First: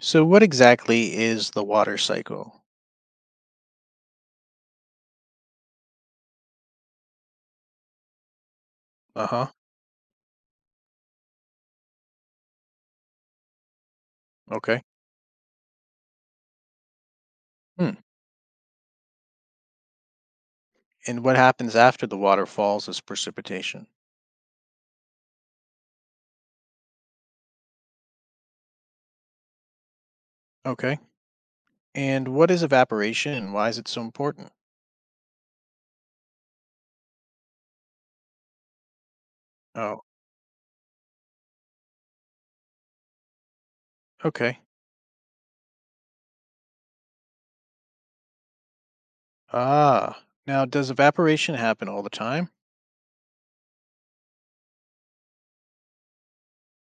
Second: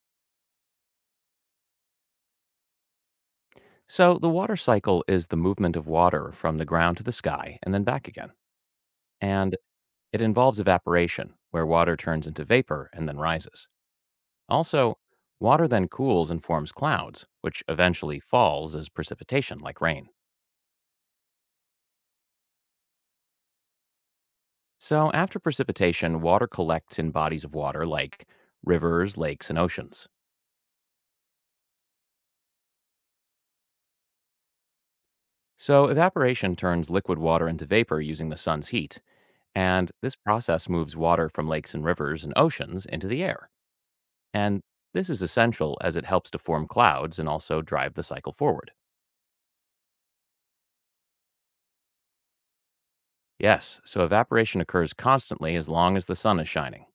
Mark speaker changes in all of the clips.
Speaker 1: So what exactly is the water cycle?
Speaker 2: So, the water cycle is the movement of water from the ground to the sky and then back again.
Speaker 1: Uh-huh.
Speaker 2: And it involves evaporation, where water turns into vapor and then rises.
Speaker 1: Okay.
Speaker 2: Also, water then cools and forms clouds, which
Speaker 1: Hmm.
Speaker 2: eventually falls as precipitation, like rain.
Speaker 1: And what happens after the water falls is precipitation.
Speaker 2: So, after precipitation, water collects in bodies of water like rivers, lakes, and oceans.
Speaker 1: Okay. And what is evaporation and why is it so important?
Speaker 2: So, evaporation turns liquid water into vapor using the sun's heat. And
Speaker 1: Oh,
Speaker 2: this process moves water from lakes and rivers and oceans into the air.
Speaker 1: okay.
Speaker 2: And this is essential as it helps to form clouds and also drive the cycle forward.
Speaker 1: Ah. Now, does evaporation happen all the time?
Speaker 2: Yes, so evaporation occurs constantly as long as the sun is shining.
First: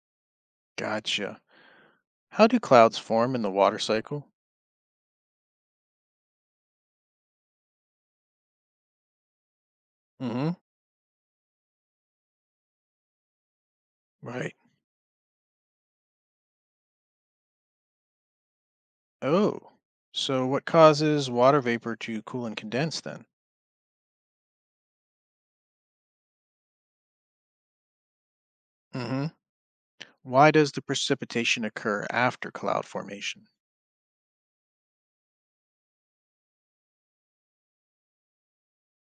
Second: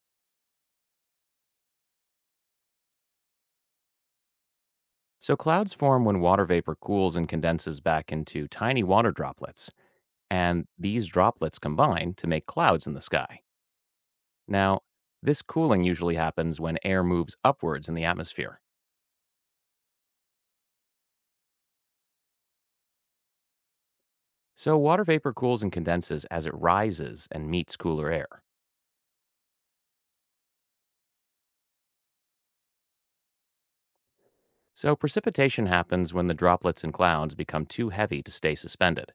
Speaker 1: Gotcha. How do clouds form in the water cycle?
Speaker 2: So clouds form when water vapor cools and condenses back into tiny water droplets,
Speaker 1: Mm-hmm.
Speaker 2: and these droplets combine to make clouds in the sky.
Speaker 1: Right.
Speaker 2: Now, this cooling usually happens when air moves upwards in the atmosphere.
Speaker 1: Oh. So what causes water vapor to cool and condense then?
Speaker 2: So water vapor cools and condenses as it rises and meets cooler air.
Speaker 1: Mm-hmm. Why does the precipitation occur after cloud formation?
Speaker 2: So precipitation happens when the droplets in clouds become too heavy to stay suspended,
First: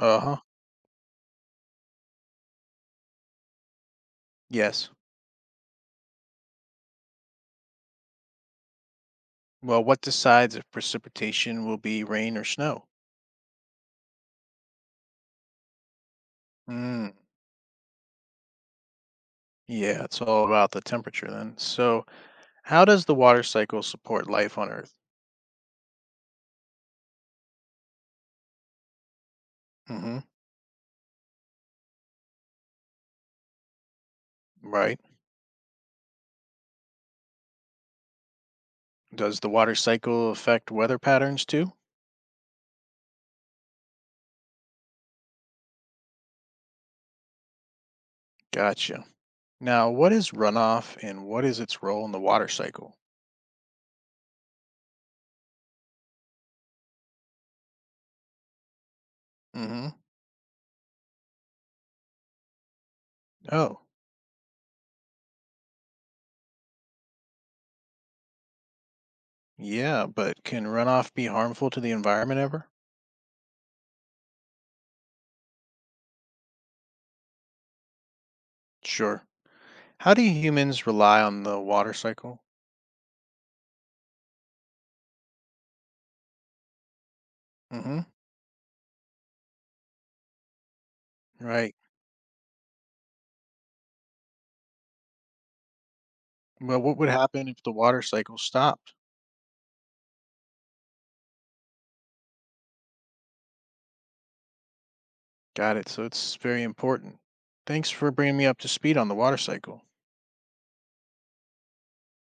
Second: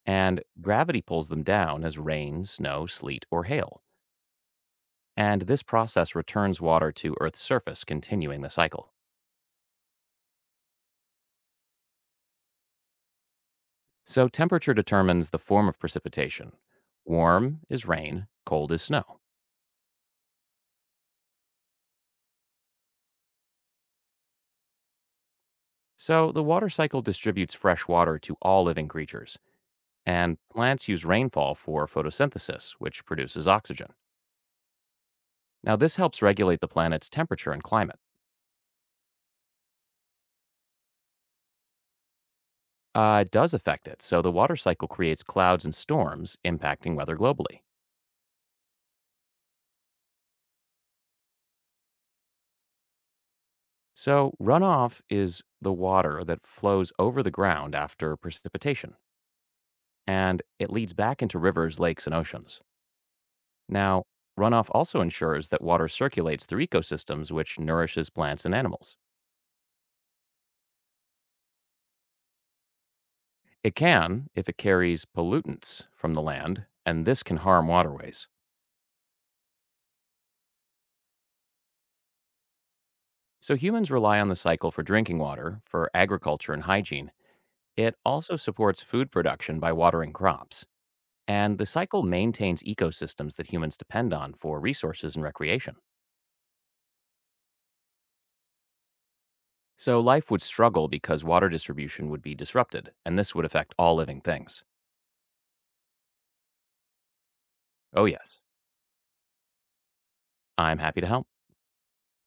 Speaker 1: Uh-huh.
Speaker 2: and gravity pulls them down as rain, snow, sleet, or hail.
Speaker 1: Yes.
Speaker 2: And this process returns water to Earth's surface, continuing the cycle.
Speaker 1: Well, what decides if precipitation will be rain or snow?
Speaker 2: So, temperature determines the form of precipitation.
Speaker 1: Mm,
Speaker 2: Warm is rain, cold is snow.
Speaker 1: yeah, it's all about the temperature then. So, how does the water cycle support life on Earth?
Speaker 2: So, the water cycle distributes fresh water to all living creatures,
Speaker 1: Hmm.
Speaker 2: and plants use rainfall for photosynthesis, which produces oxygen.
Speaker 1: Right.
Speaker 2: Now, this helps regulate the planet's temperature and climate.
Speaker 1: Does the water cycle affect weather patterns too?
Speaker 2: It does affect it, so the water cycle creates clouds and storms, impacting weather globally.
Speaker 1: Gotcha. Now, what is runoff and what is its role in the water cycle?
Speaker 2: So, runoff is the water that flows over the ground after precipitation,
Speaker 1: Hmm.
Speaker 2: and it leads back into rivers, lakes, and oceans.
Speaker 1: Oh,
Speaker 2: Now, runoff also ensures that water circulates through ecosystems, which nourishes plants and animals.
Speaker 1: yeah, but can runoff be harmful to the environment ever?
Speaker 2: It can if it carries pollutants from the land, and this can harm waterways.
Speaker 1: Sure. How do humans rely on the water cycle?
Speaker 2: So, humans rely on the cycle for drinking water, for agriculture and hygiene. It
Speaker 1: Hmm.
Speaker 2: also supports food production by watering crops. And the
Speaker 1: Right.
Speaker 2: cycle maintains ecosystems that humans depend on for resources and recreation.
Speaker 1: Well, what would happen if the water cycle stopped?
Speaker 2: So life would struggle because water distribution would be disrupted, and this would affect all living things.
Speaker 1: Got it. So it's very important. Thanks
Speaker 2: Oh,
Speaker 1: for
Speaker 2: yes,
Speaker 1: bringing me up to speed on the water cycle.
Speaker 2: I'm happy to help.